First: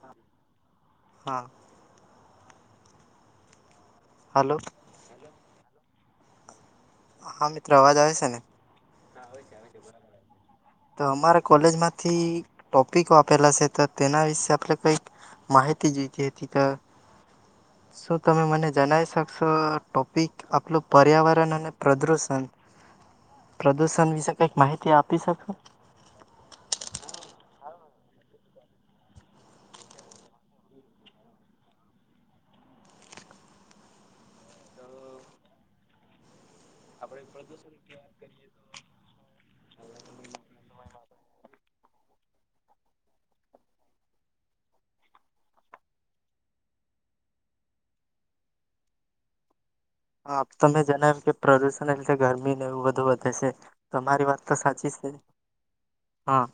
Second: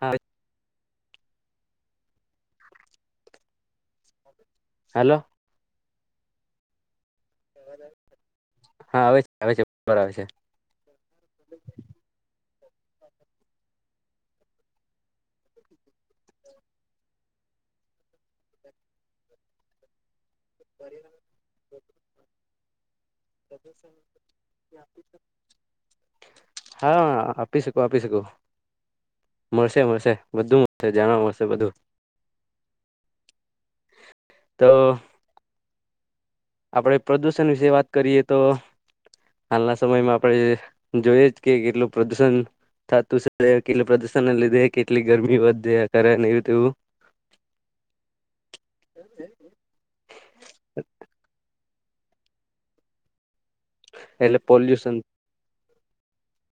હા હા hello hello હા મિત્રો અવાજ આવે છે ને હા આવે છે આવે છે બરાબર આવે છે તો અમારા કોલેજ માંથી ટોપિકો આપેલા છે તો તેના વિશે આપણે કંઈક માહિતી જોતી હતી તો શું તમે મને જણાવી શકશો ટોપિક આપલું પર્યાવરણ અને પ્રદૂષણ પ્રદૂષણ વિશે કંઈક માહિતી આપી શકો હા. આપી શકો આપી શકો મળશે મળશે બધું મળશે જાણવા મળશે બધું તો તો આપડણે પ્રદૂષણ વિશે વાત કરીએ તો હાલના સમયમાં આપણે જોઈએ જ કે કેટલું પ્રદુષણ થતું છે કેટલું પ્રદુષણ લીધે કેટલી ગરમી વધેરે અત્યારે ને નવવું તવવુ હ હ તમને જનાવ કે પ્રદુશ અને એટલે ગરમીને એવું બધું વધે છે. તમારી એટલે વાત તો સાચી પોલ્યુશન છે. હા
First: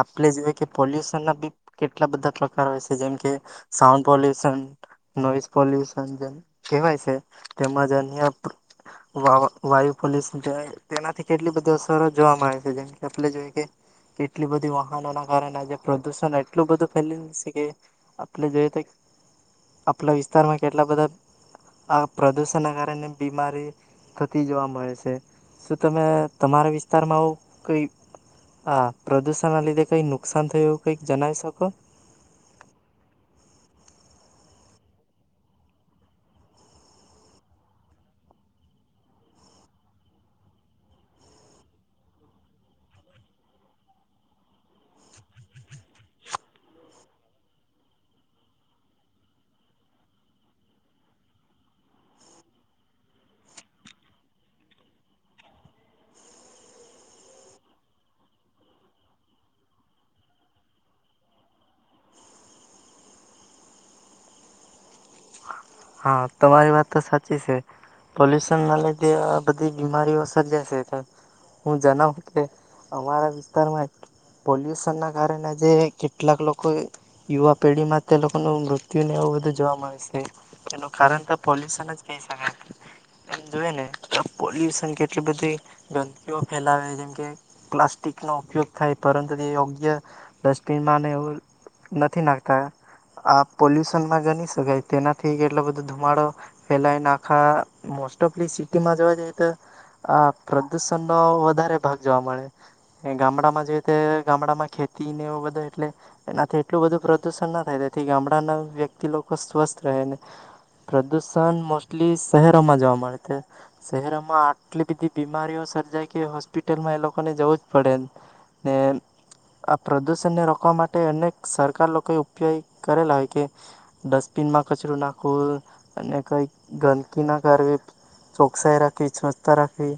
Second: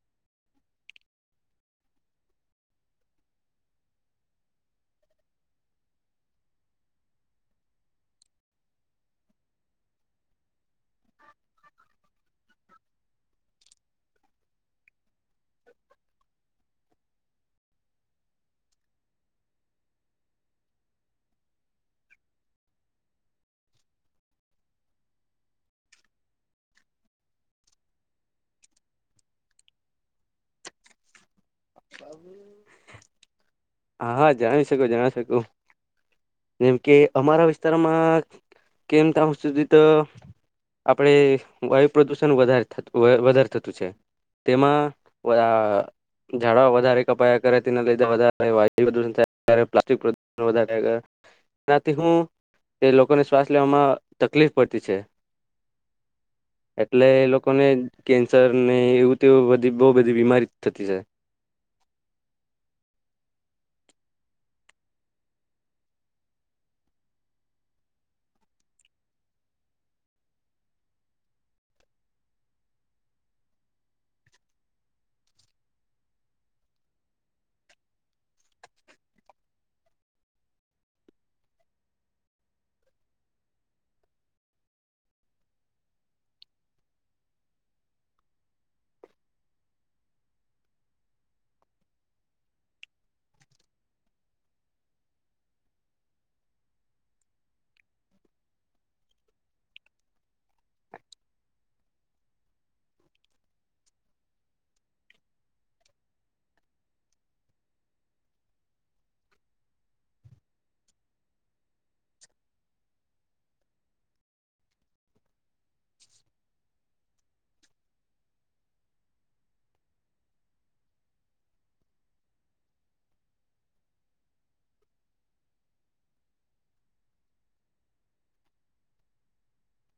આપણે જોય કે પોલ્યુશન ના બી કેટલા બધા પ્રકાર હોય છે જેમ કે સાઉન્ડ પોલ્યુશન નોઈસ પોલ્યુશન જેમ કેહેવાય છે. તેમજ અન્ય વાયુ પોલ્યસન તેનાથી કેટલી બધી અસરો જોવા મળ આવે છે જેમ કે આપણે જોઈએ કે કેટલી બધી વાહનોના કારણે આજે પ્રદૂષણ એટલું બધું ફેલી છે કે આપણે જોઈએ તો આપણા વિસ્તારમાં કેટલા બધા આ પ્રદૂષણના કારણે બીમારી થતી જોવા મળે છે શું તમે તમારા વિસ્તારમાં આવું કંઈ આ પ્રદૂષણના લીધે કંઈ નુકસાન થયું એવું કંઈક જણાવી શકો. હા હા જણી શકો જણાવી શકો જેમ કે અમારા વિસ્તારમાં કેમ ત સુધી તો આપડે વાયુ પ્રદુષણ વધારે વધારે થતું છે તેમાંઆ ઝાડવા વધારે કપાયા કરે તેના લીધે વધ વાયુદૂ થ કર પ્લાિક વધા ર થ કર એનાથી હું એ લોકોને શ્વાસ લેવામાં તકલીફ પડતી છે એટલે એ લોકોને કેન્સર નહી એવું તે બધી બહુ બધી બીમારી થતી છે. હા તમારી વાત તો સાચી છે પોલ્યુશન ના લીધે આ બધી બીમારીઓ સર્જા છે હું જણાવું કે અમારા વિસ્તારમાં પોલ્યુશન ના કારણે આજે કેટલાક લોકો યુવા પેઢીમાં તે લોકોનું મૃત્યુ ને એવું બધું જોવા મળે છે. એનું કારણ તો પોલ્યુશન જ કહી શકાય એમ જોઈ ને તો પોલ્યુશન કેટલી બધી ગંદકીઓ ફેલાવે જેમકે પ્લાસ્ટિકનો ઉપયોગ થાય પરંતુ તે યોગ્ય ડસ્ટબિનમાં એવું નથી નાખતા આ પોલ્યુશનમાં ગણી શકાય તેના થીક એટલો બધો ધુમાડો ફેલાયને આખા મોસ્ટ ઓફલી સિટીમાં જોવા જઈએ તો પ્રદૂષણનો વધારે ભાગ જોવા મળે ગામડામાં જઈએ તો ગામડામાં ખેતીને એવ બધો એટલે એનાથી એટલું બધું પ્રદૂષણ ના થાય તેથી ગામડાના વ્યક્તિ લોકો સ્વસ્થ રહેને પ્રદૂષણ મોસ્ટલી શહેરોમાં જોવા મળે છે શહેરોમાં આટલી બધી બીમારીઓ સર્જાય કે હોસ્પિટલમાં એ લોકોને જવું જ પડે ને આ પ્રદૂષણને રોકવા માટે અનેક સરકાર લોકોએ ઉપયોગ કરેલા હોય કે ડસ્ટબિનમાં કચરું નાખવ અને કંઈક ગંદકી ના કરવી ચોકસાઈ રાખવી સ્વચ્છતા રાખવી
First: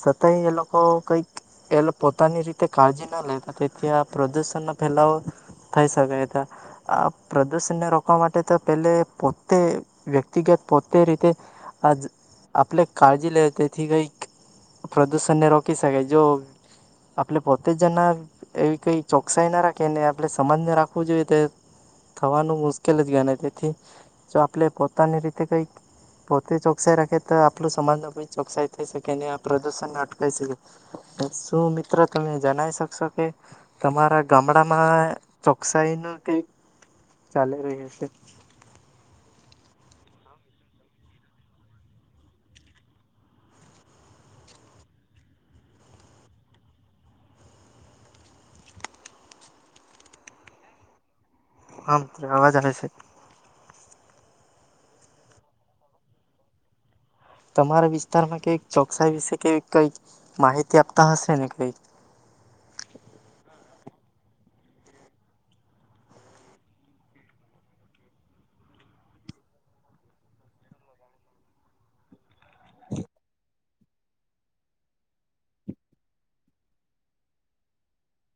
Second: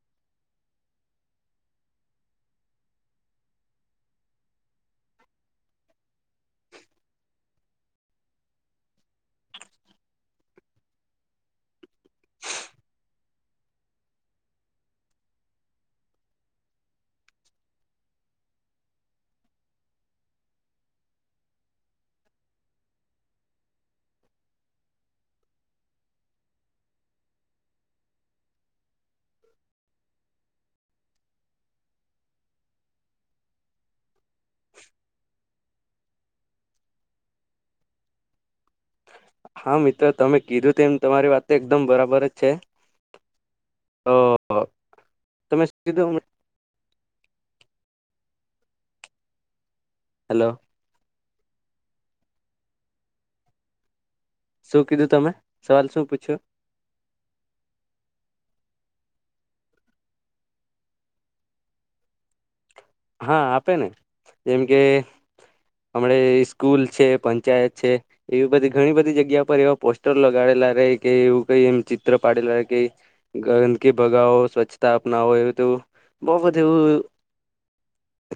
છતાંય એ લોકો કંઈક એ પોતાની રીતે કાળજી ન લેતા તેથી આ પ્રદૂષણનો ફેલાવો થઈ શકાય હતા આ પ્રદૂષણને રોકવા માટે તો પહેલે પોતે વ્યક્તિગત પોતે રીતે આ આપણે કાળજી લે તેથી કંઈક પ્રદૂષણને રોકી શકાય જો આપણે પોતે જના એવી કંઈ ચોકસાઈ ના રાખીને આપણે સમાજને રાખવું જોઈએ તે થવાનું મુશ્કેલ જ ગણાય તેથી જો આપણે પોતાની રીતે કઈક પોતે ચોકસાઈ રાખે તો આપું સમાજ ન ચોકસાઈ થઈ શકે અને આ પ્રદુષણ અટકઈ શકે શું મિત્રો તમે જણાવ શકશો કે તમારા ગામડામાં ચો કશહી ન કઇક ચાલી રહ્યું છે. હા મિત્રો તમે કીધું તેમ તમારી વાત એકદમ બરાબર જ છે તો તમે શું કીધું. હલો. હા મિત્ર અવાજ આવે છે. શું કીધું તમે સવાલ શું પૂછ્યું તમારા વિસ્તારમાં કઈ ચોકસાઈ વિશે કેવી કઈ માહિતી આપતા હશે ને કઈક. હા આપે ને જેમ કે, હમણે સ્કૂલ છે પંચાયત છે એવી બધી ઘણી બધી જગ્યા પર એવા પોસ્ટર લગાડેલા રહે કે એવું કઈ એમ ચિત્ર પાડીલવા કે, ગોવન્ંદ્ર કે ભગાવો સ્વચ્છતા અપનાવો એવું બહ બધું એવું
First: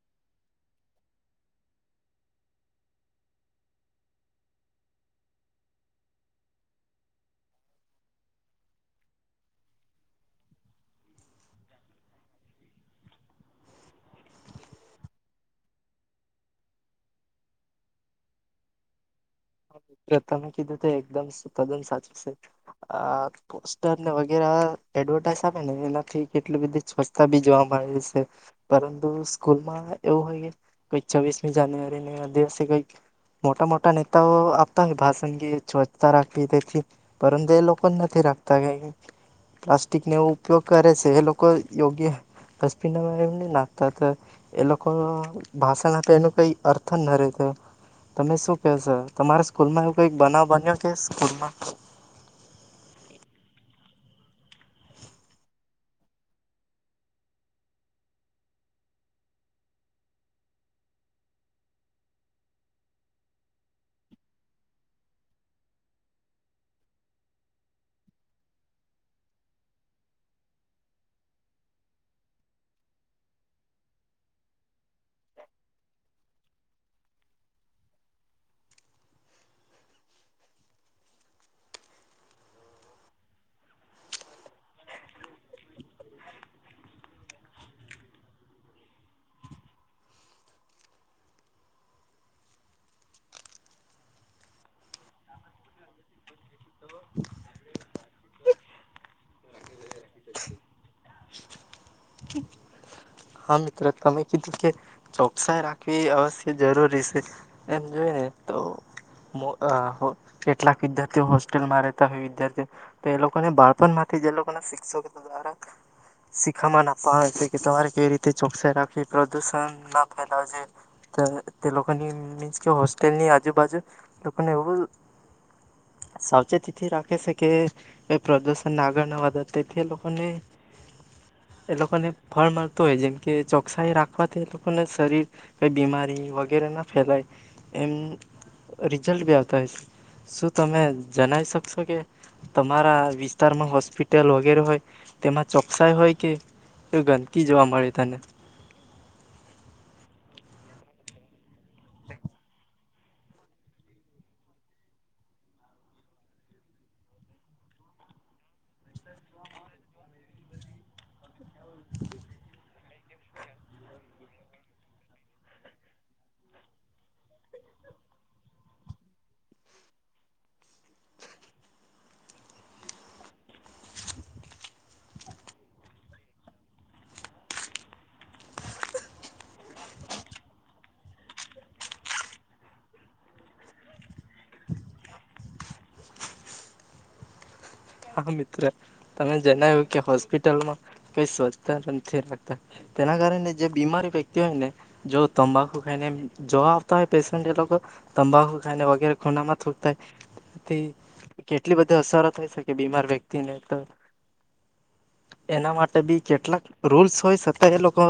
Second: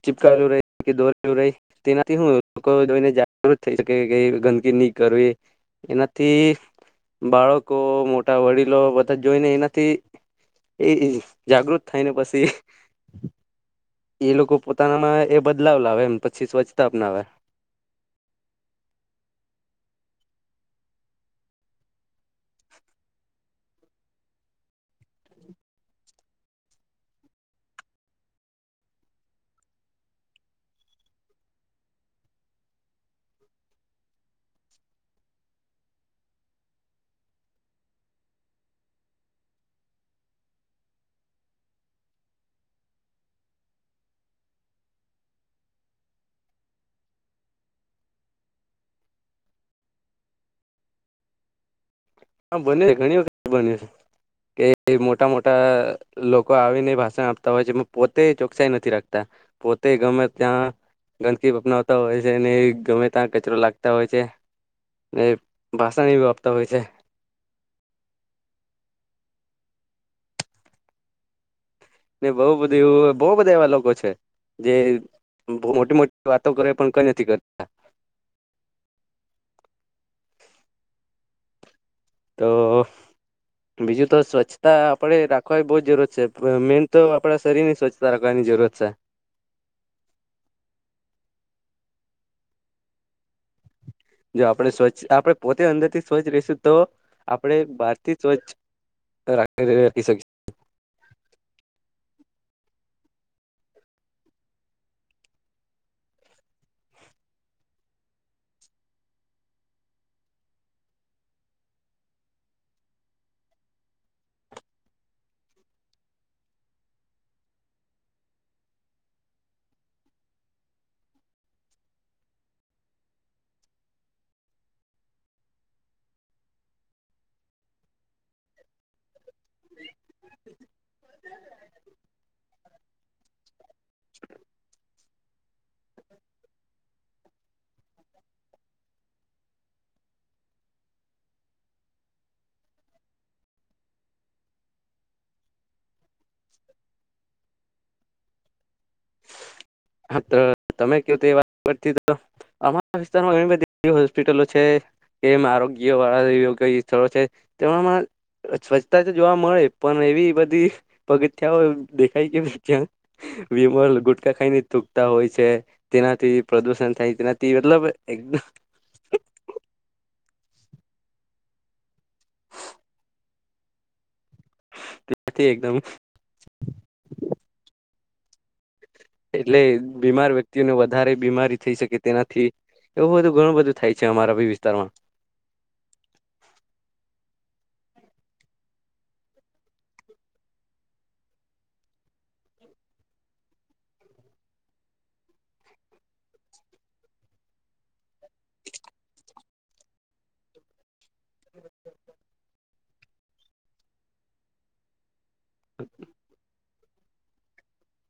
ચીપકાવેલું ર કે દોરેલું રહે, તેનાથી શું લોકો જોઈને જાગૃત થઈ શકે કે ગંદકી નહી કરવી, એનાથી બાળકો મોટા વડીલો બધા જોઈને એનાથી એ જાગૃત થાયને પછી એ લોકો પોતાનામાં એ બદલાવ લાવે એમ પછી સ્વચ્છતા અપનાવે. એકમ તદ્દન સાચું છે, આ પોસ્ટર વગેરે એડવર્ટાઈઝ આપ ને, એનાથી કેટલી બધી સ્વચ્છતા બી જોવા મળે છે, પરંતુ સ્કૂલમાં એવું હોયક છવીસમી જાન્યુઆરીને દિવસે કઈક, મોટા મોટા નેતાઓ સ્વતા રાખવી તેથી, પરંતુ એ લોકો નથી રાખતા કે, પ્લાસ્ટિકને એવ ઉપયોગ કરે છે એ લોકો, યોગ્ય ડબિન એ નાખતા એ લોકો ભાષણ આપે એનું કઈ અર્થ ના રહેેતો તમે શું કેહે છો તમારે સ્કૂલ માં એવ કઈક બનાવ બન્યો કે સ્કૂલમાં? હ બ ઘણી વખત બન્યું છે, કે મોટા મોટા લોકો આવીને ભાષણ આપતા હોય છે પોતે ચોકસાઈ નથી રાખતા, પોતે ગમે ત્યાં ગંદકી અપનાવતા હોય છે ને ગમે ત્યાં કચરો લાગતા હોય છે, ને ભાષા આપતા હોય છે. ને બહુ બધું બહુ બધા એવા લોકો છે, જે મોટી મોટી વાતો કરે પણ કઈ નથી કરતા. તો બીજું તો સ્વચ્છતા આપણેે રાખવાની બહ જ જરૂરત છે મેન તો આપણા શરીરની સ્વચ્છતા રાખવાની જરૂર છે. જો આપણે સ્વચ્છ આપણે પોતે અંદરથી સ્વચ્છ રહીશું તો, આપણે બહારથી સ્વચ્છ રા રાખી શકી હા મિત્ર, તમે કીધું કે ચોકસાઈ રાખવી અવશ્ય જરૂરી છે, એમ જોઈ ને તો કેટલાક વિદ્યાર્થીઓ હોસ્ટેલમાં રહેતા હોય વિદ્યાર્થીઓ, તો એ લોકોને બાળપણ માંથી લોકોના શિક્ષકો દ્વારા શીખામન આપવા આવે છે કે તમારે કેવી રીતે તે ચોકસાઈ રાખી પ્રદુષણ ના ફેલા છે, તે લોકોની મીન્સ કે હોસ્ટેલની આજુબાજુ, લોકોને એવું, સાવચેતીથી રાખે છે કે પ્રદૂષણને આગળ ના વધારે તેથી એ લોકોને, એ લોકોને ફળ મળ તો હોય જેમ કે ચોકસાઈ રાખવાથી એ લોકોને શરીર, કંઈ બીમારી વગેરે ના ફેલાય, એમ રિઝલ્ટ બી આવતા હોય છે, શું તમે જણાવી શકશો કે, તમારા વિસ્તારમાં હોસ્પિટલ વગેરે હોય તેમાં ચોકસાઈ હોય કે એ ગંધ જોવા મળ્યું તને? હાત્ર તમે ક તો એ વાત તી તો વિસ્તારમાં બધી હોસ્પિટલો છે, કેમ આરોગ્ય વાળાગ્ય સ્થળો છે, તે સ્વચ્છતા તો જોવા મળે પણ એવી બધી, પગથિયાઓ દેખાય કે ક્યાં વીમ ગુટકાા ખાઈને તૂકતા હોય છે, તેનાથી પ્રદુષણ થાય તેનાથી મતલબ એકમ ત્યાથી એકદમ એટલે બીમાર વ્યક્તિઓને વધારે બીમારી થઈ શકે તેનાથી, એવું બધું ઘણું બધું થાય છે અમારા બી વિસ્તારમાં. હા મિત્ર, તમે જણાવ્યું કે હોસ્પિટલમાં કઈ સ્વચ્છ નથી રાખતા, તેના કારણે જે બીમારી વ્યક્તિ હોય ને જો તંબાકુ ખાઈને જો આવતા હોય પેશન્ટ એ લોકો, તંબાકુ ખાઈને વગેરે ખૂનામાં થૂકતાય, તેથી કેટલી બધી અસાર થઈ શકે બીમાર વ્યક્તિને, એના માટે બી કેટલાક રૂલ્સ હોય છતાં એ લોકો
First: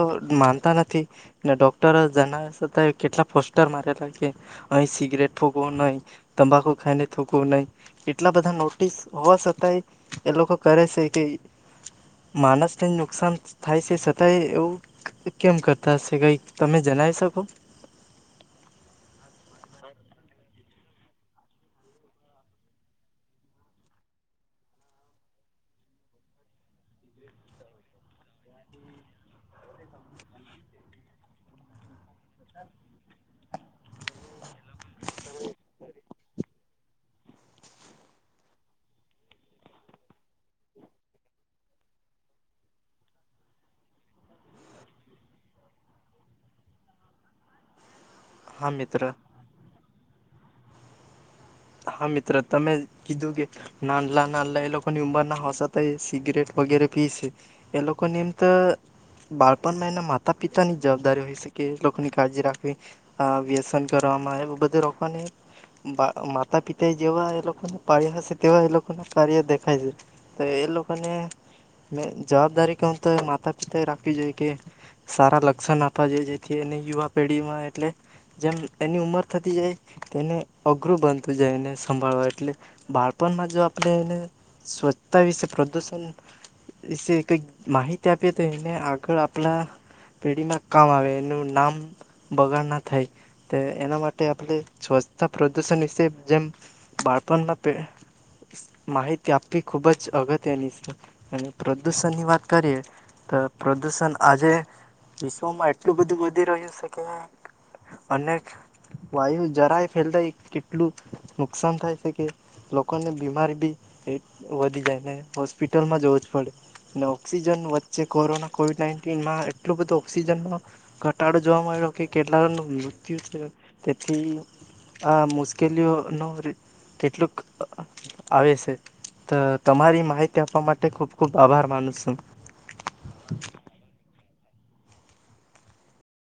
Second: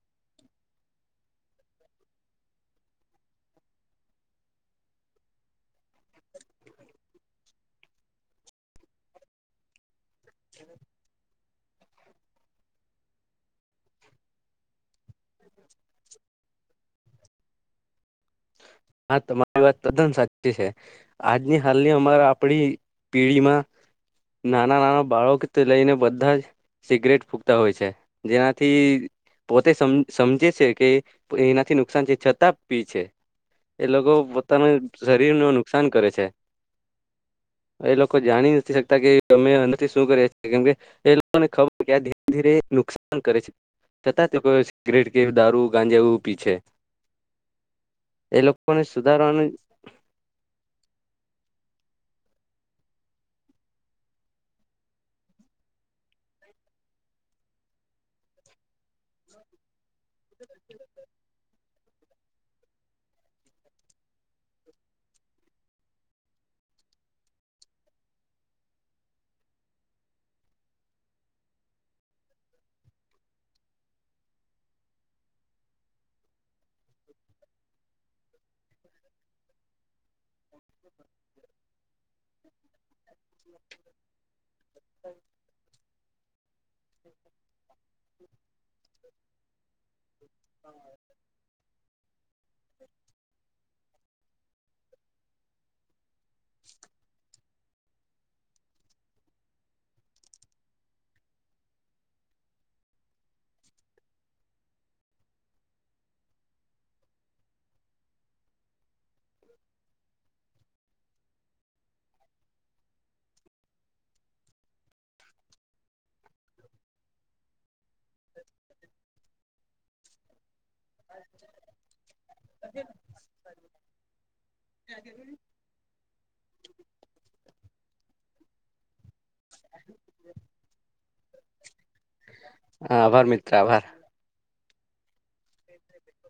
માનતા નથી, ને ડોક્ટર જણાવ્યા છતાં કેટલા પોસ્ટર મારેલા કે, અહી સિગરેટ ફૂકવું નહીં, તંબાકુ ખાઈને થુંકવું નહીં, એટલા બધા નોટિસ હોવા સાથે એ એ લોકો કરે છે કે માણસને નુકસાન થાય છે છતાંય એવું કેમ કરતા હશે કઈ તમે જેનાઇ શકો? હા તમારી વાત તદ્દન સાચી છે, આજની હાલની અમારા આપડી પેઢીમાં, નાના નાના બાળક લઈને બધા જ, સિગરેટ ફૂકતા હોય છે, જેનાથી પોતે સમ સમજે છે કે એનાથી નુકસાન છે છતાં પી છે. એ લોકો પોતાના શરીર નુ નુકસાન કરે છે, એ લોકો જાણી નથી શકતા કે અમે એનાથી શું કરીએ કેમકે, એ લોકોને ખબર કે આ ધીરે ધીરે નુકસાન કરે છે, છતાં તે સિગરેટ, કે દારૂ ગાંજાવું પીછે હા લોકોને મિત્ર સુધારવાનું હા મિત્ર તમે કીધું કે નાનલા નાનલા એ લોકોની ઉંમરના હોસાતા એ સિગરેટ વગેરે પી છે, એ લોકોને એમ તો બાળપણમાં એના માતા પિતા ની જવાબદારી હોય છે, કે એ લોકોની કાળજી રાખવી અ વ્યસન કરવામાં બધે રોકવાની માગ માતા પિતા એ જેવા એ લોકોને પાડ્યા હશે તેવા એ લોકોને કાર્ય દેખાય છે, તો એ લોકોને મે જવાબદારી કહું તો માતા પિતા એ રાખવી જોઈએ, કે સારા લક્ષણ આપવા જેઈએ એ યુવા પેઢીમાં એટલે, જેમ એની ઉંમર થતી જાય એને અઘરું બન જાય એને સંભાળવા એટલે, બાળપણમાં જો આપણે એને સ્વચ્છતા વિશે પ્રદૂષણ વિશે કંઈક માહિતી આપીએ તો એને આગળ તો આપલા પેઢીમાં કામ આવે એનું નામ બગાડ ના થાય. એના માટે આપણે સ્વચ્છતા પ્રદૂષણ વિશે જેમ બાળપણમાં પે માહિતી આપવી ખૂબ જ અગત્યની છે, અને પ્રદૂષણની વાત કરીએ, તો પ્રદૂષણ આજે વિશ્વમાં એટલું બધું વધી રહ્યું છે કે, અનેક વાયુ જરાય ફેલતાય કેટલું નુકસાન થાય છે કે લોકોને બીમારી બી એ વધી જાય છે. હોસ્પિટલમાં જવું જ પડે. ને ઓક્સિજન વ જે કોરોના કોવિડ નાઈનટીમાં એટલો બધો સીઝનમાં ઘટાડો જોવા મળ્યો કે કેટલા નું મૃત્યુ થયો. તેથી આ મુશ લ્યોનું રી તેટલુંક અ આવે સે. તો તમારી માહિતી આપવા માટે ખુબ ખુબ આભાર માનું સું. આભાર મિત્ર આભાર